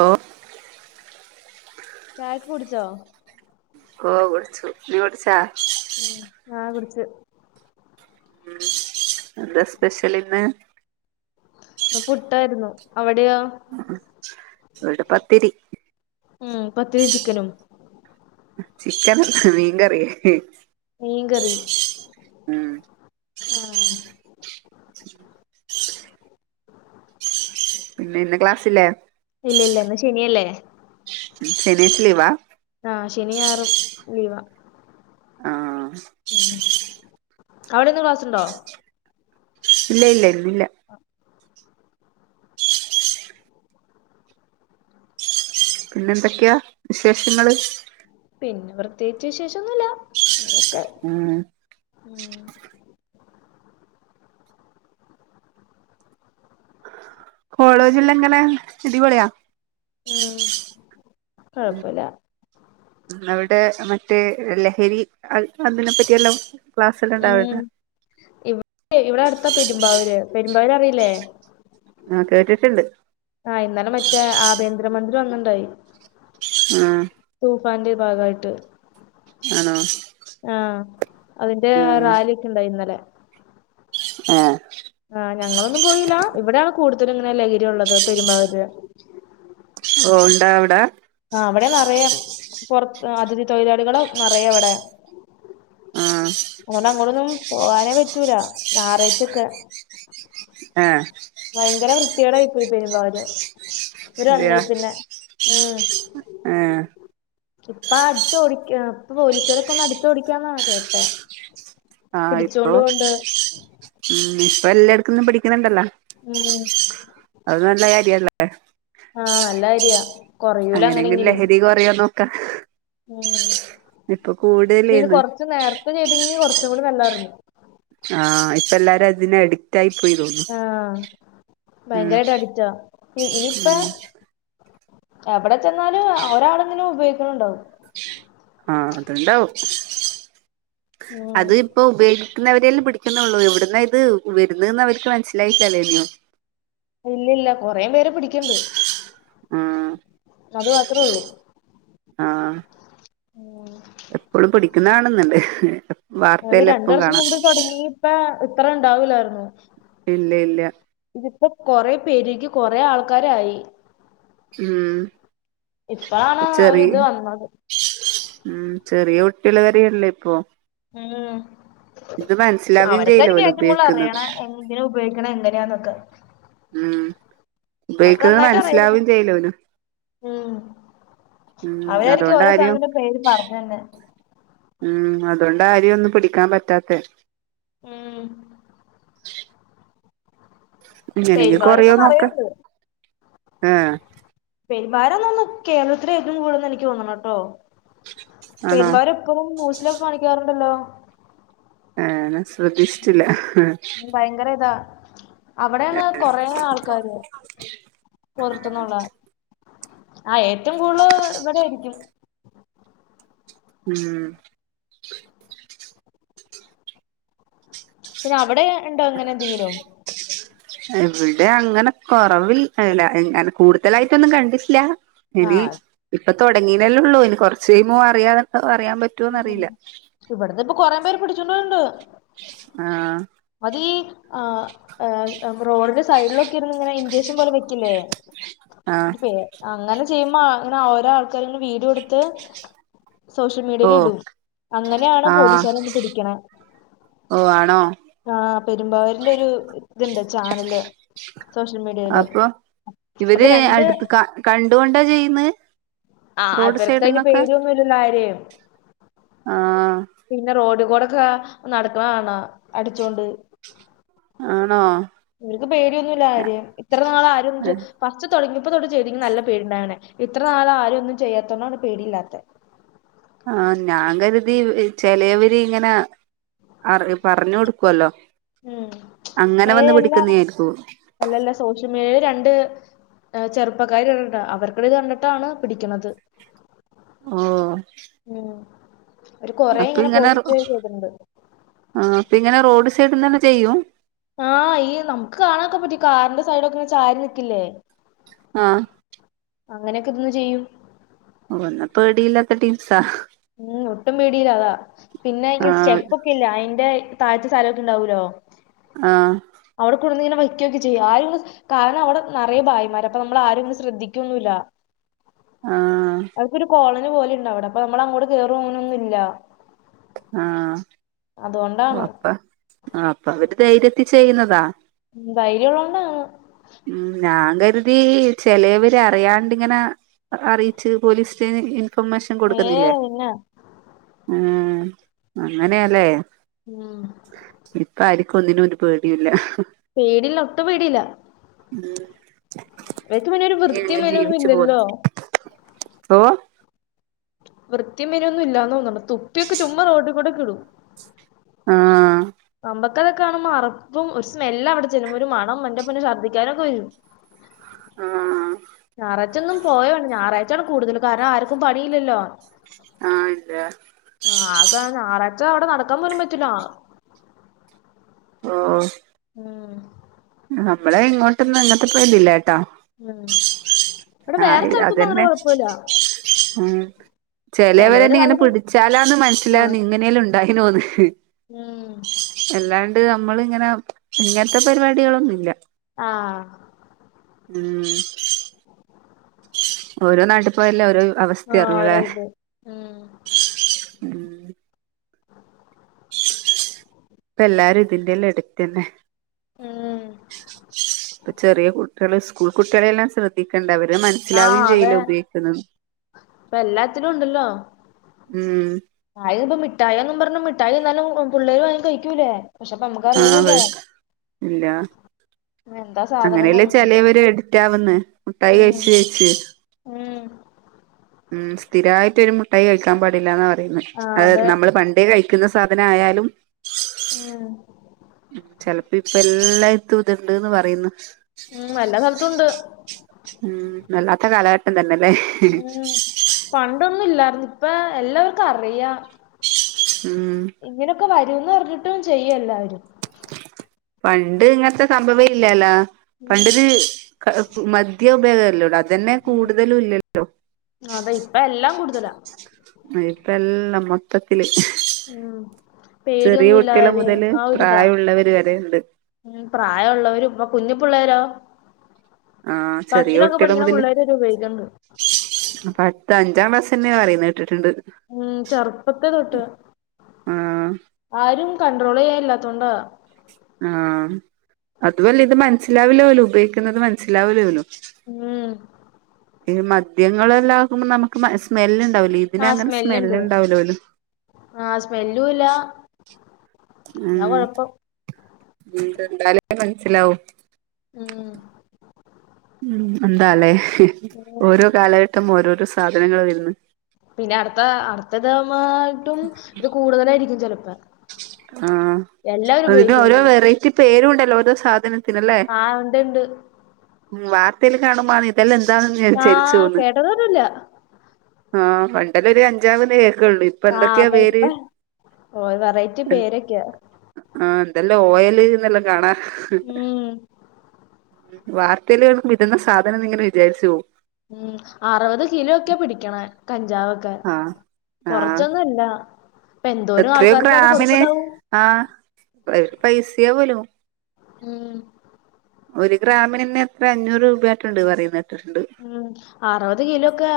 ഓ ചായക്കെ കുടിച്ചോ ഓ കുടിച്ചു നീ കുടിച്ചാ. ഉം ആ കുടിച്ചു. എന്താ സ്പെഷ്യൽ ഇന്ന് ഇന്ന് പുട്ടായിരുന്നു അവിടെയോ ഇവടെ പത്തിരി ഉം പത്തിരീം ചിക്കനും ചിക്കൻ അല്ല മീൻ കറി മീൻകറി ഉം ആഹ് പിന്നെ ഇന്ന് ക്ലാസ്സില്ലേ ഇല്ല ഇല്ല ഇന്ന് ശനിയല്ലേ ശനീച്ചെലീവ? ആഹ് ശനിഞറും ലീവാ. ആ അവിടെന്ന് ക്ലാസ്ണ്ടോ ഇല്ല ഇല്ല ഇല്ലി ല്ല പിന്നെ എന്തൊക്കെയാ വിശേഷങ്ങള് പിന്നെ പ്രത്യേയിച്ച് വിശേഷോന്നുല്ല അങ്ങനെയൊക്കെ ആഹ് ഉം കോളേജില് എങ്ങനെയ ഇടിപൊളിയാ? ഉം ഉം കൊഴപ്പല്ല അവിടെ മറ്റേ ലഹരി അത് അതിനെപ്പറ്റിയെല്ലാം ഉം ഇവിടെ ഇവിടെ അടുത്താ പെരുമ്പാവൂര് പെരുമ്പാവൂര് അറിയില്ലേ? ആഹ് കേട്ടിട്ടുണ്ട്. ആഹ് ഇന്നലെ മറ്റേ ആഭ്യന്തരമന്ത്രീവന്ന്ണ്ടായി. ആഹ് തൂഫാന്റെ ഭാഗായിട്ട് ആണോ ആഹ് അതിന്റെ റാലിയൊക്കെ ണ്ടായി ഇന്നലെ. ഏഹ് ആഹ് ഞങ്ങളൊന്നും പോയില്ല ഇവിടെയാണ് കൂടുതലും ഇങ്ങനെ ലഹരി ഉള്ളത് പെരുമ്പാവര്. ഓഹ് ഉണ്ടാവ്ടെ ആഹ് അവിടെ നറയെ പൊറത്ത് അതിഥി തൊഴിലാളികള് നറയെ അവടെ ആ [unintelligible] അങ്ങോടൊന്നും പോകാനേ പറ്റൂല ഞായറാഴ്ചൊക്കെ ആഹ് ഭയങ്കര വൃത്തിയേടാ യിപ്പോ യി പോരുമ്പവുര് മൂപ്പര് വന്നേ അതെയാ പിന്നെ ഉം ആ ഇപ്പ അടിച്ചോടിക്കാ ഇപ്പൊ പോലീസരൊക്കൊന്ന് അട്ത്ത് ഓടിക്കാന്നാ കേട്ടെ ആഹ് ഇപ്പൊ പിടിച്ചോണ്ട് പോവ്ണ്ട് ഉം ഇപ്പൊ എല്ലായിടക്കുംന്നും പഠിക്കുന്ന്ണ്ടല്ലോ. ഉം അത് നല്ല കാര്യല്ലേ ആഹ് നല്ലാര്യാ അങ്ങനെങ്കിലു ലഹരി കൊറയോ നോക്കാ ഉം ഇപ്പൊ പക്ഷെ ഇത് കൂടുതലേന്ന് കൊറച്ച് നേരത്തെ ചെയ്തെങ്കി കൊറച്ചും കൂടി നല്ലാര്ന്നു ആഹ് ഇപ്പ എല്ലാരും അതില്യേ എട് ടൈപ്പെയ്തോന്ന് ആ ഉം ഭയങ്കരായിട്ട് അഡിക്റ്റാ ഉം എവടെ ചെന്നാലും ഒരാളെങ്കിലും ഉപയോഗിക്ക്ണണ്ടാവും ആഹ് അത്ണ്ടാവും ഉം അത് ഇപ്പോ ഉപോഗി ക്ക്ന്നവരേല് പിടിക്ക്ന്നൊള്ളൂ എവിട്ന്നാ ഇത് വര്ന്നേന്ന് അവര്ക്ക് മനസ്സിലായിട്ടില്ലല്ലോ ഇനിയും ഇല്ല ഇല്ല കൊറെ പേരേ പിടിക്ക്ണ്ട് ആഹ് അത് മാത്രോള്ളൂ ആഹ്. ഉം എപ്പളും പിടിക്ക്ന്നാണ്ന്ന്ണ്ട് അത് രണ്ട്‌വർഷം മുമ്പ് തൊടങ്ങി ഇപ്പ ഇത്രണ്ടാവൂലാർന്നു. ഇല്ല ഇല്ല. ഇതിപ്പോ കൊറെ പെരുകി കൊറെ ആൾക്കാരായി. ഉം ഇപ്പാണ് അവര് ചെറിയ ഇത് വന്നത്. ഉം ചെറിയ കുട്ട്യേൾവരെല്യേപ്പൊ. ഉം ഇത് മനസിലാവേം ചെയൂലാ അവർക്കായിരിക്കും ഓല് ഏറ്റവും കൂടുതൽ ഉപയോഗിക്കിന്നത്. അറിയണ എന്തിനാ ഉപോഗിക്കണെ എങ്ങനെയാന്നൊക്കെ. മ് അവർക്ക് ഉപയോഗിക്കന്നത് നന്നായിട്ട് അറിയായിരിക്കും മനസ്സിലാവേം ചെയൂല ഓല്. ഉം ഉം അവരായിരിക്കും ഓരോ അതുകൊണ്ടാരും സാനത്തിന്റെ പേര് പറഞ്ഞന്നെ ഉം അതോണ്ട ആരേ ഒന്നും പിടിക്കാൻ പറ്റാത്തെ മ്മ്ഹ്. പേര് ഇങ്ങനെങ്കിലും കൊറയോ പകരൊക്കെ നിറയെ നോക്ക ഏഹ്. പെരുമ്പാരന്ന്ന്ന് കേരളത്തിലെ ഏറ്റും കൂടുതൽന്ന് എനിക്ക് തോന്നണെട്ടോ ആണോ പെരുമ്പാവര്. ഇപ്പൊ ന്യൂസിലൊക്കെ കാണിക്കാറുണ്ടല്ലോ. ഏഹ് ഞാൻ ശ്രദ്ധിച്ചിട്ടില്ല ഭയങ്കര ഇതാ അവിടാണ് കൊറെ ആൾക്കാര് പൊറത്തുന്നുളെ ആഹ ഏറ്റും കൂടല് ഇവിടായിരിക്കും. മ്ഹ്. പിന്നെ അവിടെയിണ്ടോ ഇങ്ങനെ എന്തെങ്കിലും. ഇവിടെ അങ്ങനെ കൊറവില്ല അല്ല എങ്ങെ കൂടുതലായിട്ടൊന്നും കണ്ടില്യാ. ആ ഇനി ഇപ്പൊ തുടങ്ങീനലൊള്ളൂ ഇനി കൊറച്ചയിമ്പോ അറിയാത അറിയാൻ പറ്റു. ഉം ഇവിടുന്ന് ഇപ്പൊ കൊറേപേരെ പിടിച്ചൊണ്ടൊയിണ്ട്. ആഹ്. അതീ ആഹ് ഏഹ്. റോഡിന്റെ സൈഡിലൊക്കെ ഇരുന്നു ഇങ്ങനെ ഇഞ്ചക്ഷൻ പോലെ വെയ്ക്കില്ലേ. ആഹ് അങ്ങനെ ചെയ്യുമ്പോ അങ്ങനെ ഓരോ ആൾക്കാരിങ്ങനെ വീഡ്യോട്ത്ത്. ഷ്യൽ ഓഹ് മീഡിയലിടും അങ്ങനെയാണ് പോലീസാര് വന്ന് പിടിക്ക്ണെ. ഓ ആണോ ആഹ് പെരുമ്പാവരിലൊരു ഇത്ണ്ട് ചാനല്. സോഷ്യൽ മീഡിയയില് അപ്പൊ അപ്പൊ ഇവര് രണ്ട് അടുത്ത് ക കണ്ടുകൊണ്ടാ ചെയ്യന്നെ. ആഹ് അവർക്കതിന് പേടിയൊന്നുമില്ലലോ ആരേ ആഹ് പിന്നെ റോഡ് കൂടൊക്കെ നടക്കണണോ അടിച്ചോണ്ട്. ആണോ ഇവര്ക്ക് പേടിയൊന്നുല്ല ആരേം ഇത്രനാളാരൊന്നും ചെ ഫസ്റ്റ് തൊടങ്ങിയപ്പോ തൊട്ട് ചെയ്തീനെങ്കിൽ നല്ലപേടിണ്ടായേനെ ഇത്രനാള ആരരൊന്നും ചെയ്യാത്തോണ്ടാണ് പേടിയില്ലാത്ത. ആ ഞാൻ കരുതി ചെലവര് ഇങ്ങനെ. അറ പറഞ്ഞൊട്ക്കലോ ഉം അങ്ങനെ ഏ വന്ന് അല്ല പിടിക്കുന്നായിരിക്കൂ. അല്ലല്ല സോഷ്യൽ മീഡിയില് രണ്ട്. ചെറുപ്പക്കാരിണ്ട്‌ അവർത് കണ്ടിട്ടാണ് പിടിക്കണത്. ഓഹ്. ഉം അവര് കൊറെയിങ്ങനെ പോസ്റ്റ് ചെയ്തിട്ടിണ്ട്. ആഹ്‌ പിന്നെ റോഡ് സൈഡ്ന്നെ ചെയ്യും. ആഹ് ഈ നമുക്ക് കാണാനൊക്കെ പറ്റും ഈ കാറിന്റെ സൈഡൊക്കെങ്ങനെ ചാരിനിക്കിലെ. ആഹ്. അങ്ങനൊക്കെ നിന്ന് ചെയ്യും ഒൽനെ പേടില്യാത്ത ടിംസാ. [unintelligible] ഉം ഒട്ടും പേടിയില്ല അതാ പിന്നെ ഇ ആഹ് സ്റ്റെപ്പൊക്കിലെ അയിന്റെ. താഴ്ത്തെ സ്ഥലൊക്കെ ഉണ്ടാവൂലോ. ആഹ്. അവിടെകൊണ്ടൊന്ന് ഇങ്ങനെ വയ്ക്കൊക്കെ ചെയും ആരും. കാരണം അവിടെ നിറയ ഭായിമാര് അപ്പൊ നമ്മൾ ആരുംന്നും ശ്രദ്ധിക്കൊന്നുല്ല ആഹ് അവവിക്കൊരു കോളനി പോലെണ്ട അവിടെ അപ്പൊ നമ്മള അങ്ങോട്ട് കേയറും ങ്ങനൊന്നും ഇല്ല ആഹ് ഓഹ് അതുകൊണ്ടാണ് അപ്പ ആഹ് അപ്പ അവര് ധൈര്യത്തി ചെയ്യുന്നതാ ധൈര്യം ഉള്ളോണ്ടാ ഉം ഞാൻ കരുതി ചെലവര് അറിയാണ്ടിങ്ങനെ അറിയിച്ച് പോലീസ് റ്റേന് ഇൻഫർമേഷൻ ഏ കൊടുക്കുന്നില്ലേ പിന്നെ ഏഹ് അങ്ങനെയാല്ലേ ഉം ഇപ്പ ആരിക്കും ഒന്നിനും ഒരു പേടിയുല്ല പേടില്ല ഒട്ടും പേടില്ല ഉം ഇവയ്ക്ക പിന്നെ ഒരു നീ വൃത്തിയ അങ്ങ് മെനൊന്നും ജീവിച്ചു ഇല്ലല്ലോ പോന്നു [unintelligible] വൃത്തിം മേനൊന്നും ഇല്ലാന്ന് തന്നുന്നുണ്ട് തുപ്പിയൊക്കെ ചുമ്മാ റോട്ടി കൂടെ ക ഇടും ആഹ് നമ്മക്കതൊക്കെ കാണുമ്പോ അറപ്പും ഒരു സ്മെല് അവിടെ ചെല്ലുമ്പം ഒരു വണം മന്റെപ്പന്നെ ശർദ്ദിക്കാനൊക്കെ വരും ആഹ് ഞായറാഴ്ച ഒന്നും പോയാണ് ഞായറാഴ്ചാണ് കൂടുതല് കാരണം ആർക്കും പണിയില്ലല്ലോ ആഹ് ഇല്ലാ ആഹ് അതാ ഞായറാഴ്ച അവിടെ നടക്കാൻ പോലും പറ്റില്ല ഓഹ് ഉം നമ്മളെ ഇങ്ങോട്ടൊന്നും ഇങ്ങനത്തെ പേയിതില്ലേട്ടോ ഉം ഇവിടെ വേറെ ആഹ് സ്ഥലത്തൊന്നും അങ്ങനെ അതന്നെ കുഴപ്പമില്ല ഉം ചിലവര് ചെലവരെന്നെ ഇങ്ങനെ അതിന് പിടിച്ചാലാന്ന് ആ മനസ്സിലാന്ന് ഇങ്ങനെല്ലും ഉണ്ടായിനോന്ന് ഉം അല്ലാണ്ട് നമ്മൾ ഇങ്ങനെ ഇങ്ങനത്തെ പരിപാടികളൊന്നു ഇല്ല ആഹ് ഉം ഓരോ നാട്ടി പോഅല്ലേ ഓരോ ആ അവസ്ഥ ഓരോ അറിവല്ലേ ഇത് ഉം ഉം പ്പല്ലാരും ഇതിന്റെല്ലാം എടുത്ത് തന്നെ ഉം ഇ ചെറിയ കു കുട്ടിള് സ്കൂൾ കുട്ടികളെല്ലാം ശ്രദ്ധിക്കണ്ട അവര് മനസ്സിലാവുകയും ചെയ്ല്ല ഉപയോഗിക്കുന്നു ഇപ്പ എല്ലാത്തിനുണ്ടല്ലോ ഉം ആയെ ഇപ്പ മിഠായന്നും പറഞ്ഞു മിഠായി എന്നാലും പ പിള്ളേര് വാങ്ങി കഴിക്കൂലേ പക്ഷെ പ്പ നമ്മുക്ക് ആഹ് അറീല്ലല്ലോ എന്താ സ് അങ്ങനെല്ലേ ചിലേവര് എഡിറ്റ് ആവ്ന്ന് മുട്ടായി ഉം കഴിച് കയിച്ച് ഉം ഉം സ്ഥിരായിട്ട് ഒരു മുട്ടായി കഴിക്കാൻ പാടില്ലാന്നാ പറയുന്ന ആ അഹ് അതെ നമ്മള് പണ്ടേ കഴിക്കുന്ന സാധന ആയാലും ഉം ചെൽപ്പോ ഇപ്പ എല്ലായിത്തും ഇത്ണ്ട്ന്ന് പറയുന്നു ഉം എല്ലാ സ്ഥലത്തും ഉണ്ട് ഉം വല്ലാത്ത കാലഘട്ടം തന്നല്ലേ ഉം പണ്ടൊന്നും ഇല്ലർന്നു ഇപ്പ എല്ലാവർക്കും അറിയ ഉം ഇങ്ങനെക്കെ വരൂന്ന് പറഞ്ഞിട്ടും ചെയ്യല്ലാരും പണ്ട് ഇങ്ങൻത്തെ സംഭവ ഇല്ലാല്ല ഉം പണ്ടത് ക മദ്യം ഉപയോഗല്ലോട ഉം അതെ ഇപ്പ എല്ലാം കൂടുതലാ മ ഇപ്പല്ലാം മ ത്തത്തില് ഉം ചെറിയ പേടിയൊന്നും ഇല്ല കുട്ടിള് ആരെയും മുതല് ആ ഒരിതാ പ്രായവുള്ളവര് വരെണ്ട് ഉം പ്രായള്ളവരും ഇപ്പോ കുഞ്ഞിപ്പിള്ളേരോ ആഹ് പത്തിലൊക്കെ പഠിക്കണ പുള്ളേര് വരെ ഉപയോഗിക്കുന്നുണ്ട് അപ്പത്ത് അഞ്ചാം ക്ലാസന്നെ പറയുന്ന കേട്ടിട്ടുണ്ട്. ഉം ചെറുപ്പത്തെ തൊട്ട് ആ ആരും കൺണ്ട്രോൾ ചെയ്യാല്ലാത്തോണ്ടാ ആഹ് അതുഅല്ല ഇത് മനസ്സിലാവില്ലോല് ഉപയോഗിക്കുന്നത് മനസ്സിലാവൂലോല്ലോ ഉം അത് മദ്യങ്ങളെല്ലാം ആകുമ്പോ നമുക്ക് സ്മെല് ഇണ്ടാവില്ലേ ആ ഇതിന് അങ്ങനെ സ്മെല് ഉണ്ടാവൂല്ലോല്ലോ പോലും ആഹ് സ്മെല്ലുംല്ലാ ഉം ഉം കണ്ടാലേ മനസ്സിലാവും ഉം ഉം എന്താലേ ഉം ഓരോ കാലഘട്ടം ഓരോരോ സാധനങ്ങൾ വരുന്ന് പിന്നെ അടുത്ത അടുത്തത്മായിട്ടും ഇത് കൂടുതലായിരിക്കും ചെലപ്പോ ആഹ് എല്ലാവരും അതിന് ഓരോ ഉപയോഗിക്കും വെറൈ റ്റി പേരൂണ്ടല്ലോ ഓരോ സാധനത്തിനല്ലേ ആ ഉണ്ട് ഉണ്ട് വാർത്തേല് കാണുമ്പാണ് തെല്ലാം എന്താണെന്ന് ഞാൻ ആ ചലിച്ചു ന്ന് കേട്ടതൊന്നുമില്ല ആഹ് പണ്ടല്ലൊരു കഞ്ചാവ് ന്നേ കേക്ക്ണൊള്ളൂ ആഹ് പൈപ്പ ഓ ഒരു വെറൈറ്റി പേരൊക്കെയ ആഹ് എന്തെല്ലാം ഓയല്ന്നെല്ലാം കാണാ ഉം വാർത്തീല് കാണുമ്പോ ഇതന്നാ സാധനംന്ന് ഇങ്ങനെ വിചാരിച്ചു പോവും ഉം അറുപത് കിലോ ഒക്കെ പിടിക്കണ കഞ്ചാവ്ഒക്കെ ആഹ് ആഹ് കൊറച്ചൊന്നും അല്ല പ്പന്തോരും എത്രയോ ആൾക്കാർക്ക് അത് ഗ്രാമിന് കൊടുക്ക്‌ണ്ടാവും ആഹ് ഓല്ക്ക് പൈസയാവോലോ ഉം ഒരു ഗ്രാമിനന്നെ എത്ര അഞ്ഞൂറ് രൂപ ആയിട്ടുണ്ട് പറയുന്നേത് ഉം അറുപത് കിലോക്കെ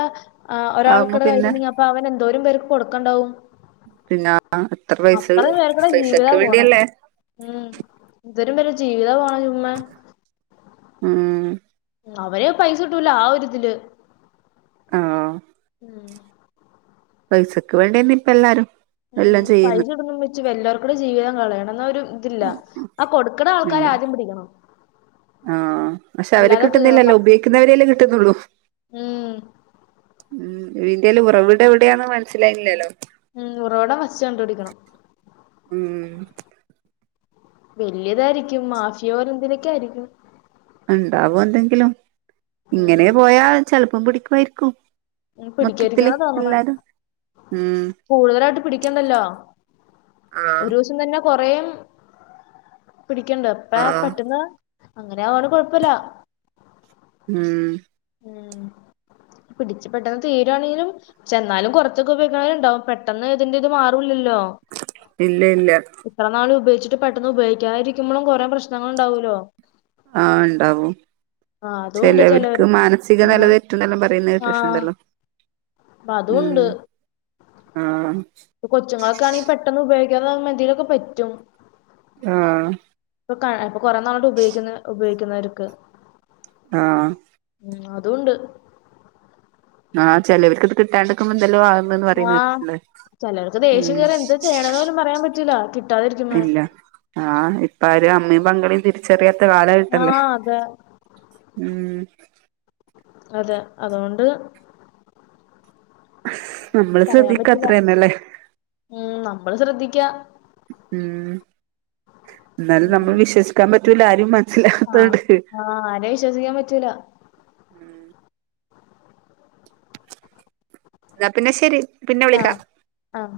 ആഹ് ആവുമ്പോ ഒരാൾക്കടെ പിന്നെ കയ്യില്ണ്ടെങ്കി അപ്പോ അവൻ എന്തോരും പേർക്ക് കൊടുക്കാണ്ടാവും പിന്നാ എത്ര പൈസ പേർക്കടെ ജീവിതാ പൈസക്ക് പോണെ വേണ്ടിയല്ലേ ഉം ഇതരും വല്യേ ജീവിതാ പോണെ ചുമ്മേ ഉം ഉം അവര് പൈസ കിട്ടോലോ ആ ഒരിതില് ആഹ് ഉം പൈസക്ക് വേണ്ടിന്നെ ഇപ്പൊ എല്ലാരും എല്ലാം ഉം പൈസ ചെയ്യുന്നു കിട്ടുന്നും വെച്ച് വല്ലവരുക്കുടെ ജീവിതം കളയണോ എന്ന ഒരു ല്ല ആ കൊടുക്കണ ഇല്ല ആൾക്കാരെ ആദ്യം പിടിക്കണം ആഹ് പക്ഷെ അവര് അല്ലാതെ കേവ കിട്ടുന്നില്ലല്ലോ ഉപയോഗിക്കുന്നവരല്ലേ കിട്ടുന്നുള്ളൂ. ഉം ഉം ഇയിന്റെയെല്ലാം ഉറവിടെവിടെയാന്ന് മനസ്സിലായില്ലല്ലോ ഉം ഉറവിടം ഫസ്റ്റ് കണ്ട്പിടിക്കണം ഉം വലിയതായിരിക്കും മാഫിയോരെ ന്തേലൊക്കെ ആയിരിക്കും ഇണ്ടാവും എന്തെങ്കിലും ഇങ്ങനെ ഉം പോയാ ചെലപ്പം പിടിക്കുവായിരിക്കും. ഉം മൊത്തത്തില് പിടിക്കാരിക്കുന്ന തോന്നണ എല്ലാരും ഉം കൂടുതലായിട്ട് പിടിക്കണ്ടല്ലോ ആഹ് ഒരൂസം തന്നെ കൊറേം പിടിക്കണ്ട് ഇപ്പ ആഹ് പെട്ടന്ന് അങ്ങനെആവോണ്ട് കുഴപ്പല്ല. ഉം ഉം പിടച്ചു പെട്ടെന്ന് തീരുവാണെങ്കിലും പക്ഷെ ന്നാലും കുറച്ചൊക്കെ ഉപയോഗിക്ക്‌ണോല്ണ്ടാവും പെട്ടെന്ന് ഇതിന്റെറ ഇത് മാറൂല്ലല്ലോ ഇല്ല ഇല്ല ഇത്ര നാൾ ഉപയോഗിച്ചിട്ട് പെട്ടെന്ന് ഉപയോഗിക്കാതിരിക്കുമ്പോളും കുറെ പ്രശ്നങ്ങൾ ഉണ്ടാവോല്ലോ ആഹ് ഇണ്ടാവും ആഹ് അതുണ്ട് ചിലവർക്ക് ചെലോർക്ക് മാനസിക നില ആഹ് തെറ്റും ന്നെല്ലാം പറയുന്നത് ആഹ് കേട്ടിട്ടുണ്ടല്ലോ അപ്പ അതുണ്ട് ഉം ആഹ് ഇപ്പ കൊച്ചങ്ങളൊക്കാണെങ്കിൽ പെ പെട്ടെന്ന് ഉപയോഗിക്കാതാവുമ്പോൾ എന്തെങ്കിലും ഒക്കെ പറ്റും. ആഹ് ഇപ്പൊ ഇപ്പൊ കൊറെ നാളായിട്ട് ഉപയോഗിക്കുന്ന ഉപയോഗിക്കുന്നവർക്ക്.. ആഹ് ഉം അതുണ്ട് ആഹ് ചിലർക്ക് ത് കിട്ടാണ്ടിക്കുമ്പോ എന്തെല്ലോ ആകന്ന് പറയുന്ന കേട്ടിട്ടി ല്ലേ ചിലർക്ക് ദേഷ്യം കെറിയാ എന്താ ചെയ്യണന്ന് പോലും പറയാൻ പറ്റൂലാ കിട്ടാതിരിക്കുമ്പോൾ ഇല്ല ആഹ് ഇപ്പ ആരും അമ്മയും പെങ്ങളെയും തിരി ചെറിയാത്ത കിട്ടല്ലേ ആഹ് അതെ ഉമ് അതെ അതോണ്ട്. നമ്മള് പറയാൻ ശ്രദ്ധിക്ക പറ്റില്ല അത്രയന്ന ല്ലേ. ഉം നമ്മള് ശ്രദ്ധിക്ക ഉം എന്നാലും ഉം നമ്മൾ വിശ്വസിക്കാൻ പറ്റല ആരും ആഹ് മനസ്സിലവതോണ്ട്.. ആഹ് ആരെയും വിശ്വസിക്കാൻ പറ്റൂല. ഉമ് ന്നാ പിന്നെ ശെരി.. ആഹ് ആഹ്